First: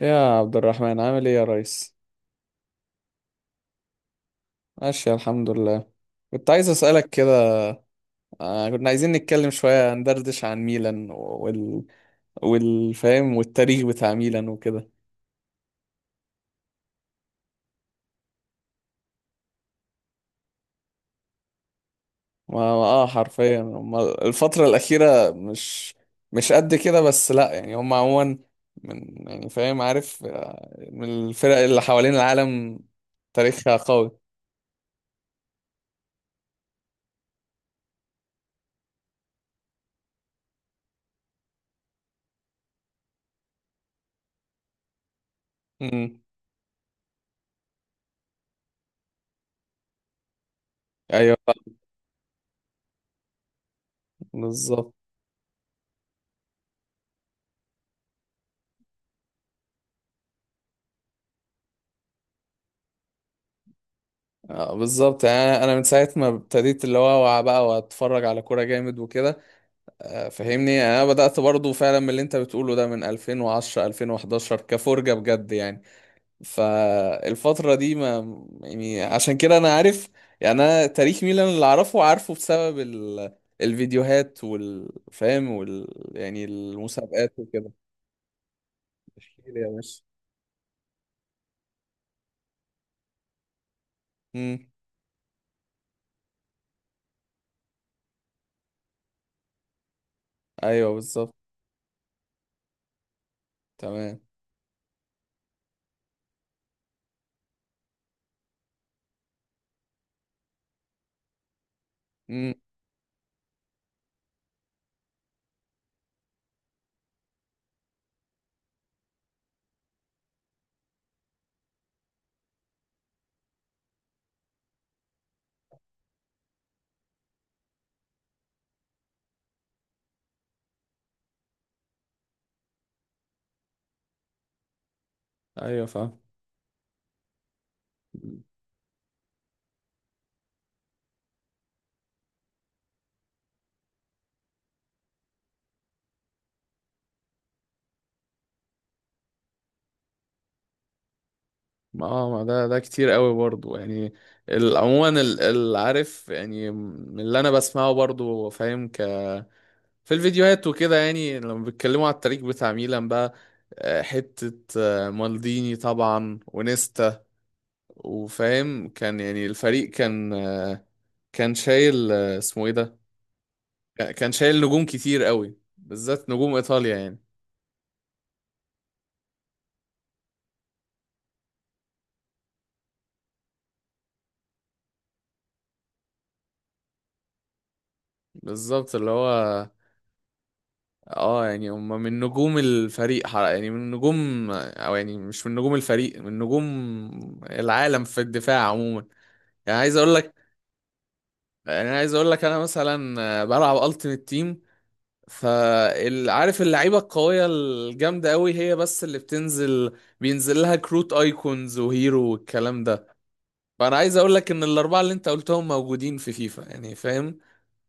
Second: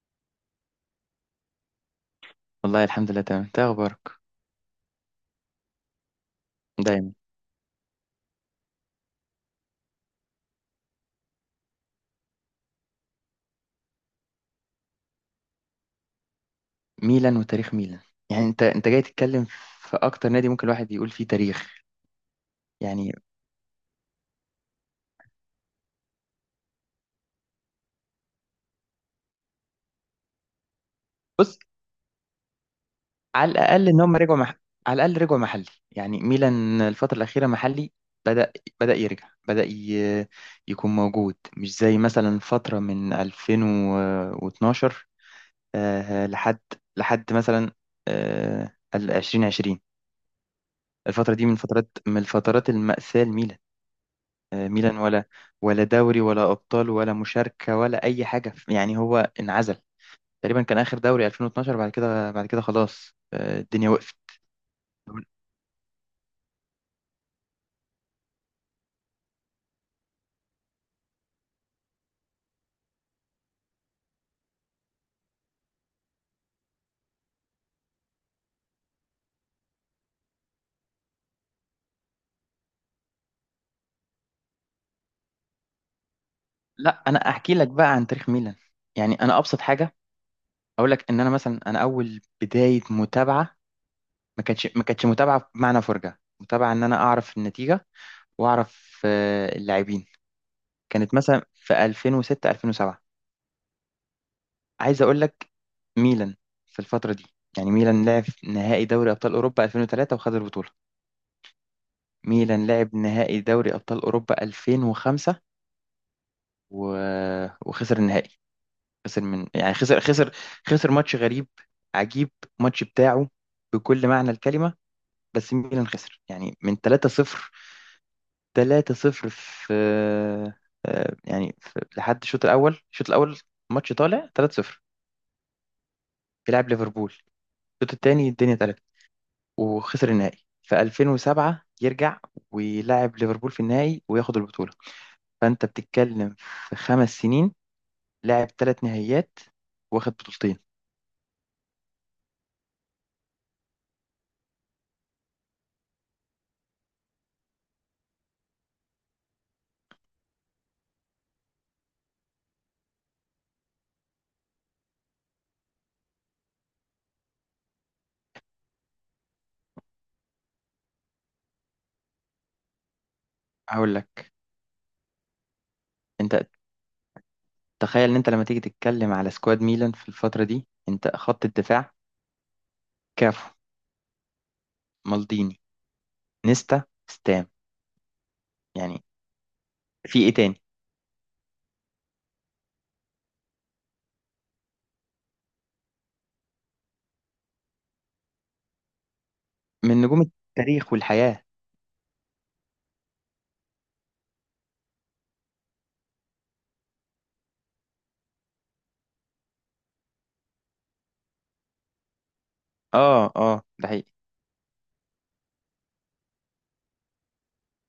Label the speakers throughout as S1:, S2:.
S1: يا عبد الرحمن، عامل ايه يا ريس؟
S2: والله الحمد لله، تمام. انت إيه اخبارك؟
S1: ماشي الحمد لله. كنت عايز اسالك
S2: دايما.
S1: كده. كنا عايزين نتكلم شويه، ندردش عن ميلان والفهم والتاريخ بتاع ميلان وكده.
S2: ميلان وتاريخ ميلان. يعني انت جاي تتكلم في اكتر نادي ممكن الواحد يقول فيه تاريخ. يعني،
S1: حرفيا هما الفتره الاخيره مش قد كده، بس لا، يعني هم عموما من يعني، فاهم؟ عارف من الفرق
S2: بص.
S1: اللي حوالين العالم،
S2: على
S1: تاريخها
S2: الاقل ان
S1: قوي.
S2: هم رجعوا على الاقل رجعوا محلي. يعني ميلان الفتره الاخيره محلي. بدا بدا يرجع، يكون موجود، مش زي مثلا فتره من 2012
S1: امم.
S2: آه، لحد لحد مثلا، ال 2020. الفتره
S1: ايوه
S2: دي من الفترات المأساة لميلان.
S1: بالظبط.
S2: ميلان، ولا دوري ولا أبطال ولا مشاركة ولا أي حاجة. يعني هو انعزل. تقريبا كان آخر دوري 2012. بعد كده خلاص، الدنيا وقفت.
S1: بالظبط. يعني انا من ساعه ما ابتديت اللي هو، اوعى بقى واتفرج على كوره جامد وكده. فاهمني، انا بدات برضو فعلا من اللي انت بتقوله ده، من 2010 2011 كفرجه بجد يعني. فالفتره دي ما يعني، عشان كده انا عارف يعني. انا تاريخ ميلان اللي اعرفه، عارفه بسبب الفيديوهات والفهم يعني
S2: لا، أنا
S1: المسابقات
S2: أحكي لك
S1: وكده.
S2: بقى عن تاريخ ميلان. يعني أنا
S1: تشكيل
S2: أبسط
S1: يا
S2: حاجة
S1: باشا.
S2: أقول لك، إن أنا مثلا، أنا أول بداية متابعة ما كانتش
S1: امم.
S2: ما كانتش متابعة بمعنى فرجة. متابعة إن أنا أعرف النتيجة وأعرف اللاعبين.
S1: ايوه
S2: كانت
S1: بالظبط.
S2: مثلا في 2006، 2007.
S1: تمام.
S2: عايز اقول لك، ميلان في الفتره دي، يعني ميلان لعب نهائي دوري ابطال اوروبا 2003 وخد البطوله.
S1: امم.
S2: ميلان لعب نهائي دوري ابطال اوروبا 2005 و... وخسر النهائي. خسر من، يعني، خسر ماتش غريب عجيب، ماتش بتاعه بكل معنى الكلمه. بس ميلان خسر، يعني، من 3-0. 3-0 في، يعني لحد الشوط الاول. ماتش طالع 3-0،
S1: ايوه فاهم.
S2: بيلعب ليفربول. الشوط التاني الدنيا. وخسر النهائي في 2007. يرجع ويلعب ليفربول في النهائي وياخد البطولة. فأنت بتتكلم، في 5 سنين، لاعب 3 نهائيات، واخد بطولتين.
S1: ما آه، ما ده كتير قوي برضو يعني. عموما العارف يعني، من اللي انا بسمعه برضو، فاهم؟ ك في الفيديوهات وكده، يعني لما بيتكلموا على التاريخ بتاع ميلان بقى، حتة مالديني طبعا ونيستا، وفاهم كان يعني، الفريق كان كان شايل، اسمه ايه ده،
S2: هقول لك،
S1: كان شايل نجوم كتير قوي، بالذات
S2: أنت
S1: نجوم ايطاليا يعني.
S2: تخيل إن أنت لما تيجي تتكلم على سكواد ميلان في الفترة دي. أنت خط الدفاع: كافو، مالديني، نيستا، ستام.
S1: بالظبط،
S2: يعني
S1: اللي هو
S2: في إيه تاني؟
S1: اه، يعني هم من نجوم الفريق يعني من نجوم، او يعني مش من نجوم الفريق، من نجوم العالم في الدفاع عموما. يعني عايز
S2: من
S1: اقول
S2: نجوم
S1: لك،
S2: التاريخ والحياة.
S1: يعني عايز اقول لك، انا مثلا بلعب التيمت تيم، فعارف اللعيبه القويه الجامده قوي، هي بس اللي بتنزل بينزل لها كروت ايكونز وهيرو والكلام ده.
S2: ده
S1: فانا
S2: حقيقي.
S1: عايز اقول لك ان الاربعه اللي انت قلتهم موجودين في فيفا، يعني فاهم؟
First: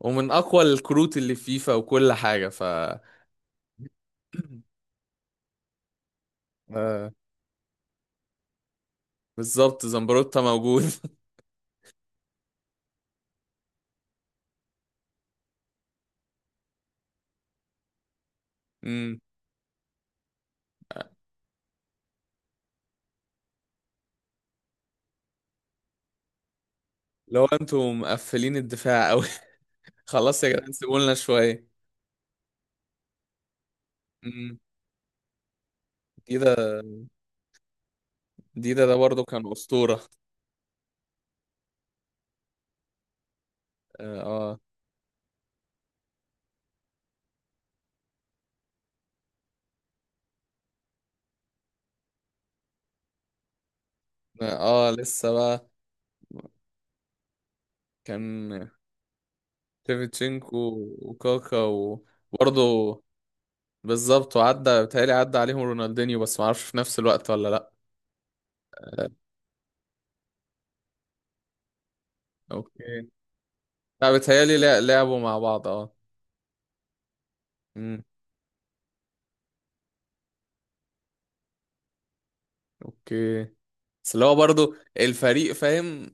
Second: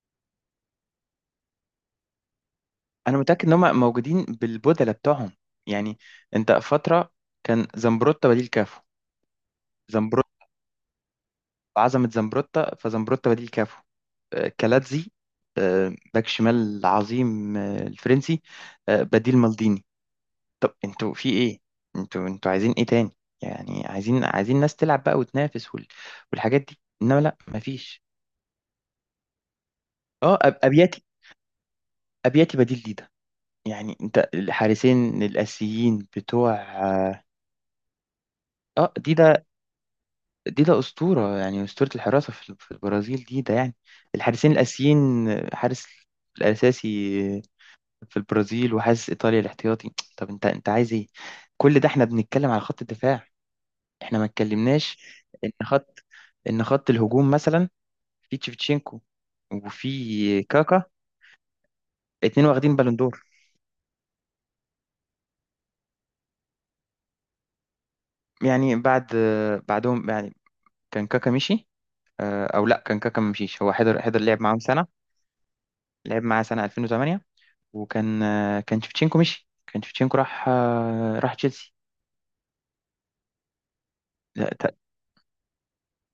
S1: ومن اقوى الكروت اللي في فيفا وكل حاجه. ف
S2: أنا متأكد إن هم موجودين بالبدلة بتوعهم. يعني أنت
S1: آه،
S2: فترة كان زمبروتا بديل كافو.
S1: بالظبط، زمبروتا موجود.
S2: وعزمت زمبروتا، فزمبروتا بديل كافو. كالاتزي، باك شمال عظيم، الفرنسي،
S1: امم.
S2: بديل مالديني. طب انتوا في ايه؟ انتوا عايزين ايه تاني؟ يعني عايزين ناس تلعب بقى وتنافس والحاجات دي، انما لا،
S1: لو انتوا
S2: مفيش.
S1: مقفلين الدفاع قوي،
S2: اه
S1: خلاص يا
S2: أب-
S1: جدعان، سيبوا
S2: ابياتي
S1: لنا شويه.
S2: ابياتي بديل ديدا. يعني انت
S1: امم.
S2: الحارسين الاسيين بتوع،
S1: ديدا. ديدا ده برضه
S2: ديدا.
S1: كان اسطوره.
S2: ديدا اسطوره، يعني اسطوره الحراسه في البرازيل. ديدا، يعني الحارسين
S1: اه.
S2: الاسيين، حارس الاساسي في البرازيل، وحاسس ايطاليا الاحتياطي. طب انت عايز ايه؟ كل ده احنا بنتكلم على خط الدفاع. احنا ما
S1: اه.
S2: اتكلمناش
S1: لسه
S2: ان
S1: بقى.
S2: خط، الهجوم مثلا، في
S1: كان
S2: تشيفتشينكو وفي
S1: شيفتشينكو
S2: كاكا.
S1: وكاكا،
S2: اتنين واخدين بالون
S1: وبرضه
S2: دور.
S1: بالظبط. وعدى بيتهيألي عدى عليهم رونالدينيو، بس معرفش في نفس الوقت ولا لا.
S2: يعني
S1: آه،
S2: بعدهم، يعني كان كاكا مشي، او لا، كان
S1: اوكي.
S2: كاكا ما مشيش، هو حضر
S1: لا،
S2: حضر لعب
S1: بيتهيألي
S2: معاهم سنه.
S1: لعبوا مع بعض اه.
S2: لعب معاه سنه 2008.
S1: امم.
S2: وكان آه، كان تشيفتشينكو مشي، كان تشيفتشينكو راح، راح تشيلسي.
S1: اوكي. بس اللي هو
S2: لا،
S1: برضه الفريق، فاهم؟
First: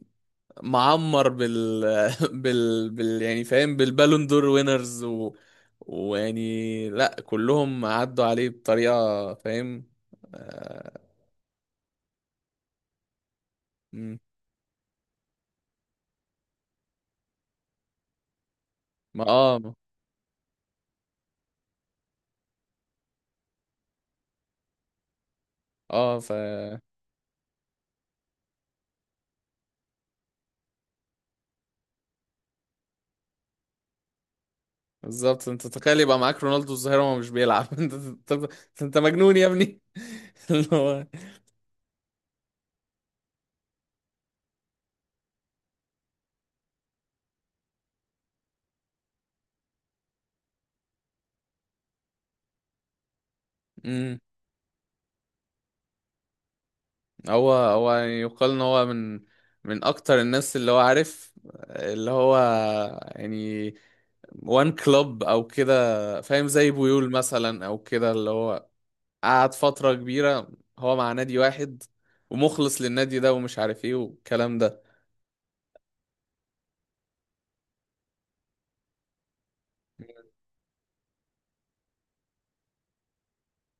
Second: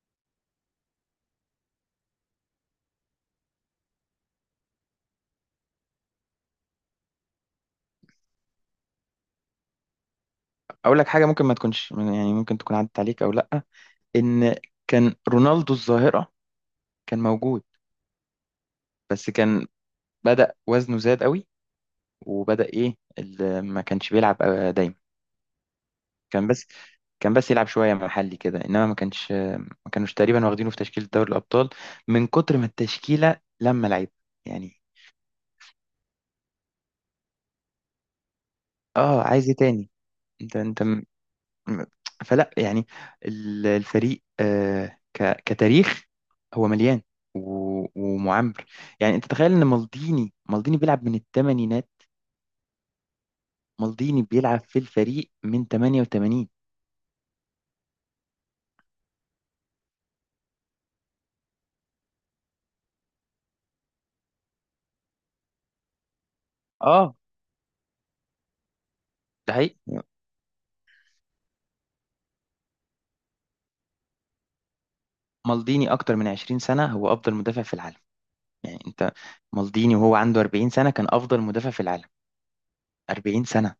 S1: معمر بال، يعني فاهم بالبالون دور وينرز و... ويعني لا، كلهم عدوا عليه بطريقة، فاهم؟
S2: اقول
S1: آه...
S2: لك حاجه ممكن ما تكونش، يعني ممكن تكون عدت عليك او لا،
S1: مم.
S2: ان كان رونالدو الظاهرة كان موجود.
S1: ما
S2: بس كان،
S1: اه.
S2: بدأ وزنه زاد قوي، وبدأ ما كانش بيلعب دايما.
S1: اه ف.
S2: كان بس كان بس يلعب شوية محلي كده، انما ما كانوش تقريبا واخدينه في تشكيلة دوري الأبطال، من كتر ما التشكيلة لما لعب. يعني،
S1: بالظبط، انت تخيل يبقى معاك رونالدو الظاهرة وهو مش بيلعب! انت، انت، انت
S2: اه
S1: مجنون يا
S2: عايز ايه
S1: ابني.
S2: تاني؟ انت
S1: اللي
S2: انت م-
S1: هو.
S2: م- فلا، يعني، الفريق، كتاريخ، هو مليان ومعمر. يعني انت تخيل ان مالديني بيلعب من الثمانينات.
S1: امم.
S2: مالديني بيلعب في الفريق من 88.
S1: هو يعني، يقال ان هو من من اكتر الناس اللي هو عارف، اللي هو يعني، وان كلوب او كده فاهم، زي بويول
S2: اه،
S1: مثلا او كده، اللي هو
S2: ده
S1: قعد
S2: حقيقي.
S1: فترة كبيرة هو مع نادي واحد ومخلص للنادي ده ومش عارف ايه والكلام ده.
S2: مالديني اكتر من 20 سنة هو افضل مدافع في العالم. يعني انت، مالديني وهو عنده 40 سنة كان افضل مدافع في العالم. 40 سنة.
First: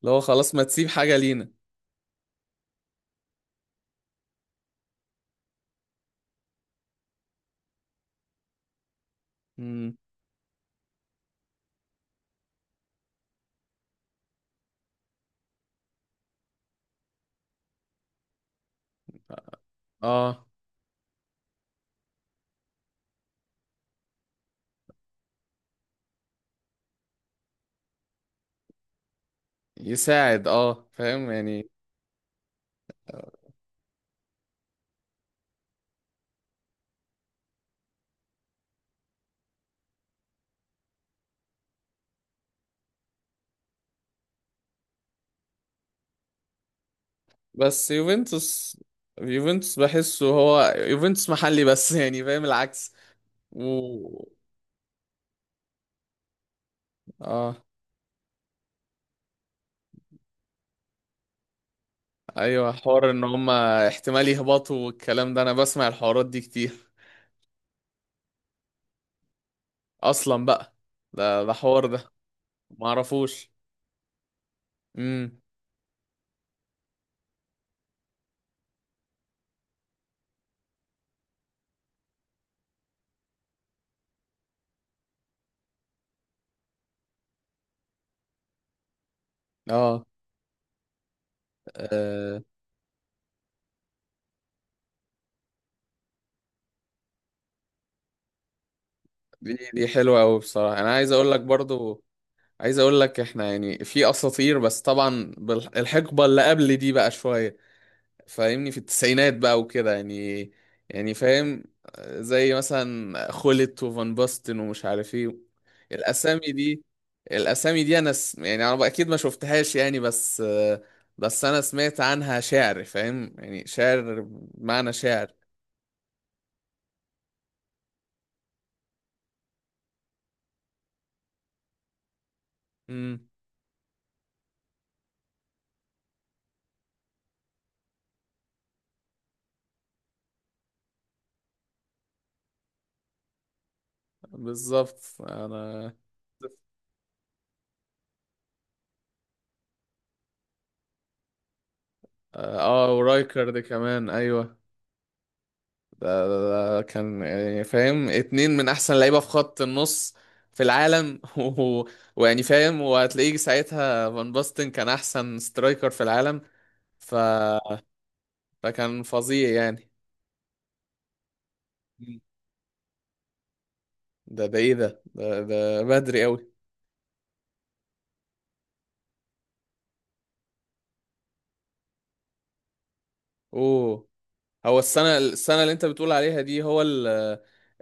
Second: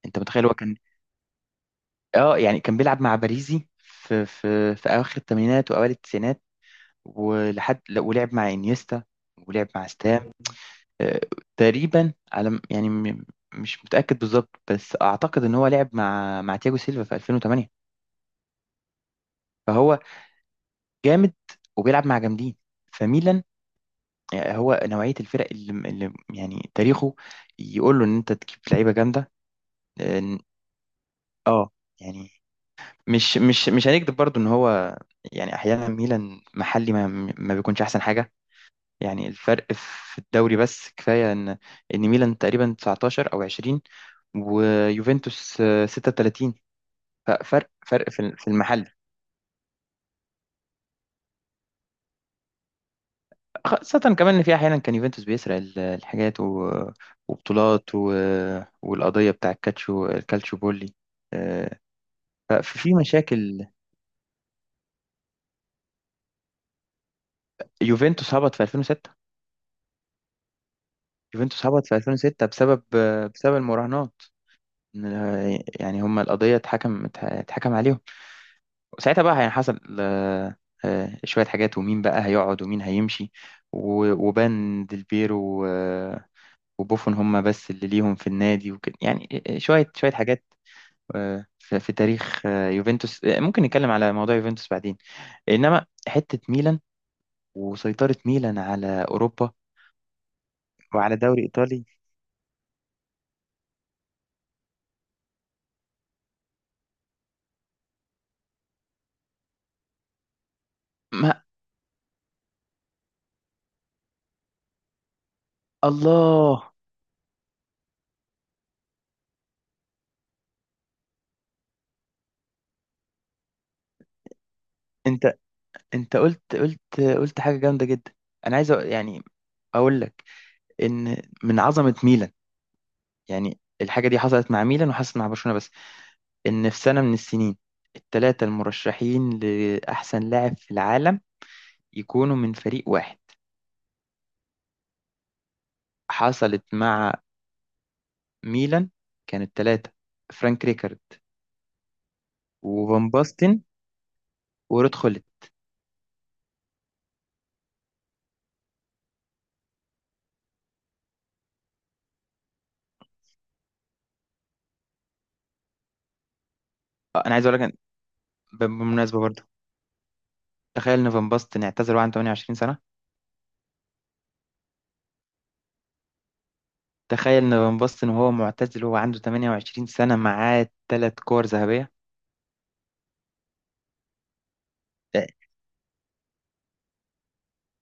S1: اللي
S2: انت
S1: هو
S2: متخيل
S1: خلاص،
S2: هو
S1: ما
S2: كان،
S1: تسيب حاجة لينا.
S2: اه يعني كان بيلعب مع باريزي، في اواخر الثمانينات واوائل التسعينات. ولحد، لا، ولعب مع انيستا، ولعب مع
S1: مم.
S2: ستام. آه، تقريبا، يعني، مش متأكد بالظبط، بس اعتقد ان هو لعب مع تياجو سيلفا في 2008.
S1: اه.
S2: جامد، وبيلعب مع جامدين. فميلان، هو نوعية الفرق اللي يعني تاريخه يقول له ان انت تجيب لعيبة جامدة. لأن-
S1: يساعد اه، فاهم يعني.
S2: اه يعني مش هنكذب برضو ان هو، يعني احيانا ميلان محلي ما بيكونش احسن حاجة. يعني الفرق في الدوري. بس كفاية ان ميلان تقريبا 19 او 20، ويوفنتوس 36. ففرق
S1: بس
S2: فرق في
S1: يوفنتوس،
S2: المحل.
S1: يوفنتوس بحسه هو، يوفنتوس محلي بس، يعني فاهم العكس،
S2: خاصة
S1: و
S2: كمان إن في أحيانا كان يوفنتوس بيسرق الحاجات
S1: اه.
S2: وبطولات، والقضية بتاع الكالتشو بولي. آه،
S1: ايوه،
S2: ففي
S1: حوار ان
S2: مشاكل.
S1: هما احتمال يهبطوا والكلام ده، انا بسمع الحوارات دي كتير
S2: يوفنتوس هبط في 2006
S1: اصلا بقى. ده
S2: يوفنتوس
S1: حوار
S2: هبط في
S1: ده،
S2: 2006 بسبب،
S1: ما اعرفوش.
S2: بسبب المراهنات.
S1: امم.
S2: يعني هم القضية اتحكم عليهم. وساعتها بقى يعني حصل شوية حاجات، ومين بقى هيقعد ومين هيمشي، وبان ديلبيرو، وبوفون، هم بس اللي ليهم في النادي وكده يعني. شوية
S1: اه.
S2: شوية حاجات. في
S1: آه،
S2: تاريخ يوفنتوس، ممكن نتكلم على موضوع يوفنتوس بعدين. انما حتة ميلان وسيطرة ميلان على اوروبا
S1: دي دي حلوه قوي بصراحه. انا عايز
S2: وعلى
S1: اقول لك
S2: دوري ايطالي.
S1: برضو، عايز اقول لك، احنا يعني في اساطير، بس طبعا الحقبه اللي قبل دي بقى شويه. فاهمني في التسعينات بقى وكده يعني، يعني
S2: ما
S1: فاهم، زي مثلا خولت وفان باستن ومش عارف ايه. الاسامي
S2: الله،
S1: دي، الاسامي دي انا يعني انا اكيد ما شفتهاش يعني، بس انا سمعت عنها شعر، فاهم يعني؟ شعر بمعنى شعر.
S2: انت انت قلت حاجة جامدة جدا. انا عايز، يعني، اقول لك ان من عظمة ميلان،
S1: امم.
S2: يعني الحاجة دي حصلت مع ميلان وحصلت مع برشلونة بس. ان في سنة من السنين، الثلاثة المرشحين لأحسن لاعب في العالم يكونوا من فريق واحد.
S1: بالظبط. انا
S2: حصلت مع ميلان. كانت ثلاثة: فرانك ريكارد،
S1: اه،
S2: وفان
S1: ورايكر ده
S2: باستن،
S1: كمان ايوه.
S2: ورود خولت.
S1: ده كان يعني فاهم، اتنين من احسن لعيبه في خط النص في العالم. و ويعني فاهم، وهتلاقيه ساعتها فان باستن كان احسن سترايكر في العالم. ف...
S2: أنا عايز أقول لك،
S1: فكان
S2: بالمناسبة برضو،
S1: فظيع يعني.
S2: تخيل إن فان باستن اعتزل وهو عنده
S1: مم.
S2: 28 سنة.
S1: ده ايه؟ ده بدري قوي.
S2: تخيل إن فان باستن، وهو معتزل وهو عنده 28 سنة، معاه 3 كور ذهبية.
S1: اوه. هو السنه
S2: آه،
S1: السنه اللي انت بتقول عليها دي، هو ال...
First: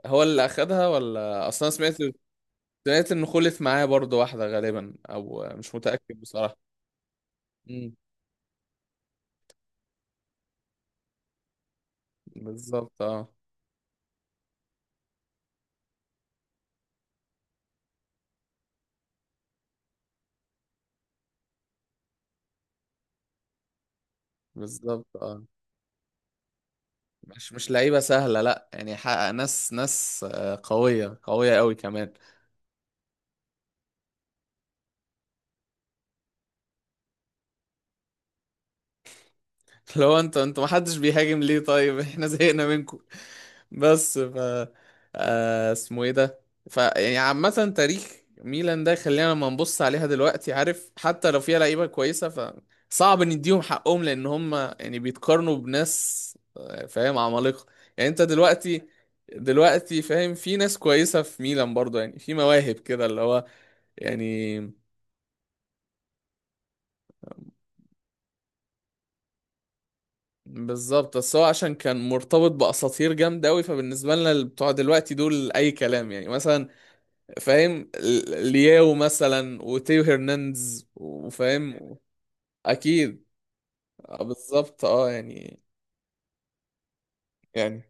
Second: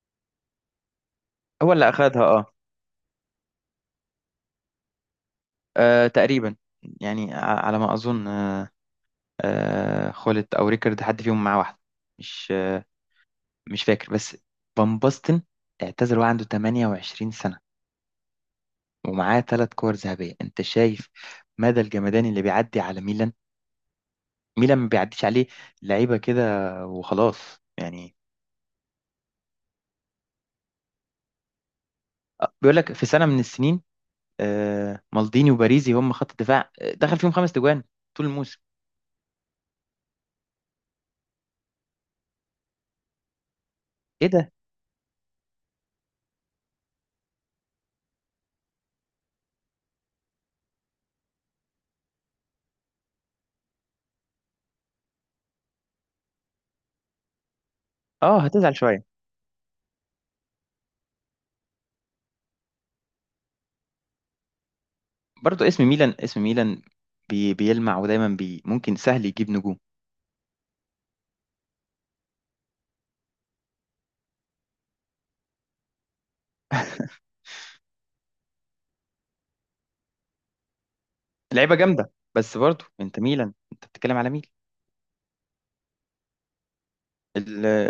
S1: هو اللي اخدها؟ ولا اصلا،
S2: هو اللي
S1: سمعت،
S2: أخدها، أه.
S1: سمعت انه خلف معاه برضه واحده غالبا، او مش متاكد
S2: تقريبا،
S1: بصراحه.
S2: يعني على ما
S1: امم.
S2: أظن، خولت أو ريكارد، حد فيهم معاه واحدة، مش آه،
S1: بالظبط اه.
S2: مش فاكر. بس فان باستن اعتزل وهو عنده 28 سنة ومعاه 3 كور ذهبية. انت شايف مدى الجمدان اللي بيعدي على ميلان؟ ميلان ما
S1: بالظبط
S2: بيعديش
S1: اه.
S2: عليه لعيبة كده
S1: مش
S2: وخلاص.
S1: مش لعيبه
S2: يعني،
S1: سهله لا، يعني حقق ناس، ناس قويه قويه قوي كمان.
S2: بيقول لك في سنة من السنين، مالديني وباريزي هم خط الدفاع، دخل فيهم 5 تجوان طول الموسم.
S1: لو انت، انت ما حدش بيهاجم ليه طيب؟ احنا زهقنا منكم. بس
S2: ايه
S1: ف
S2: ده؟
S1: اسمه ايه ده، ف يعني عامه، تاريخ ميلان ده خلينا لما نبص عليها دلوقتي، عارف؟ حتى لو فيها لعيبه كويسه، ف صعب نديهم حقهم، لان هم يعني بيتقارنوا بناس فاهم عمالقه. يعني انت
S2: اه، هتزعل
S1: دلوقتي،
S2: شوية.
S1: دلوقتي فاهم، في ناس كويسه في ميلان برضه، يعني في مواهب كده، اللي هو يعني
S2: برضو اسم ميلان، بيلمع، ودايما ممكن سهل يجيب نجوم.
S1: بالظبط. بس هو عشان كان مرتبط باساطير جامده قوي، فبالنسبه لنا اللي بتوع دلوقتي دول اي كلام، يعني مثلا فاهم، لياو مثلا وتيو هرنانديز
S2: لعيبة
S1: وفاهم
S2: جامدة، بس برضو انت
S1: اكيد.
S2: ميلان، انت بتتكلم على
S1: بالظبط اه، يعني
S2: ميل
S1: يعني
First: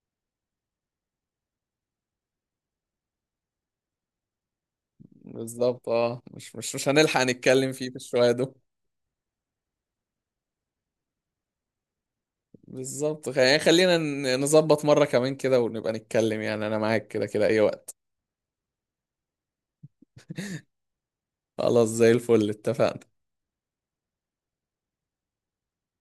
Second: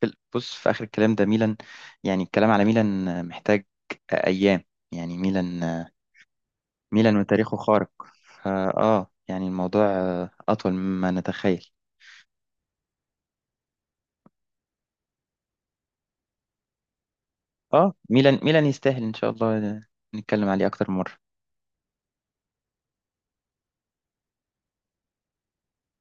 S2: بص، في آخر الكلام ده، ميلان. يعني الكلام على ميلان محتاج أيام. يعني ميلان،
S1: بالظبط اه. مش
S2: ميلان
S1: هنلحق
S2: وتاريخه
S1: نتكلم فيه
S2: خارق.
S1: في الشويه دول.
S2: فا آه يعني الموضوع أطول مما نتخيل.
S1: بالظبط، يعني خلينا نظبط مره كمان كده، ونبقى نتكلم يعني، انا معاك كده كده اي وقت.
S2: ميلان يستاهل إن شاء الله، نتكلم عليه أكتر من مرة.
S1: خلاص زي الفل، اتفقنا.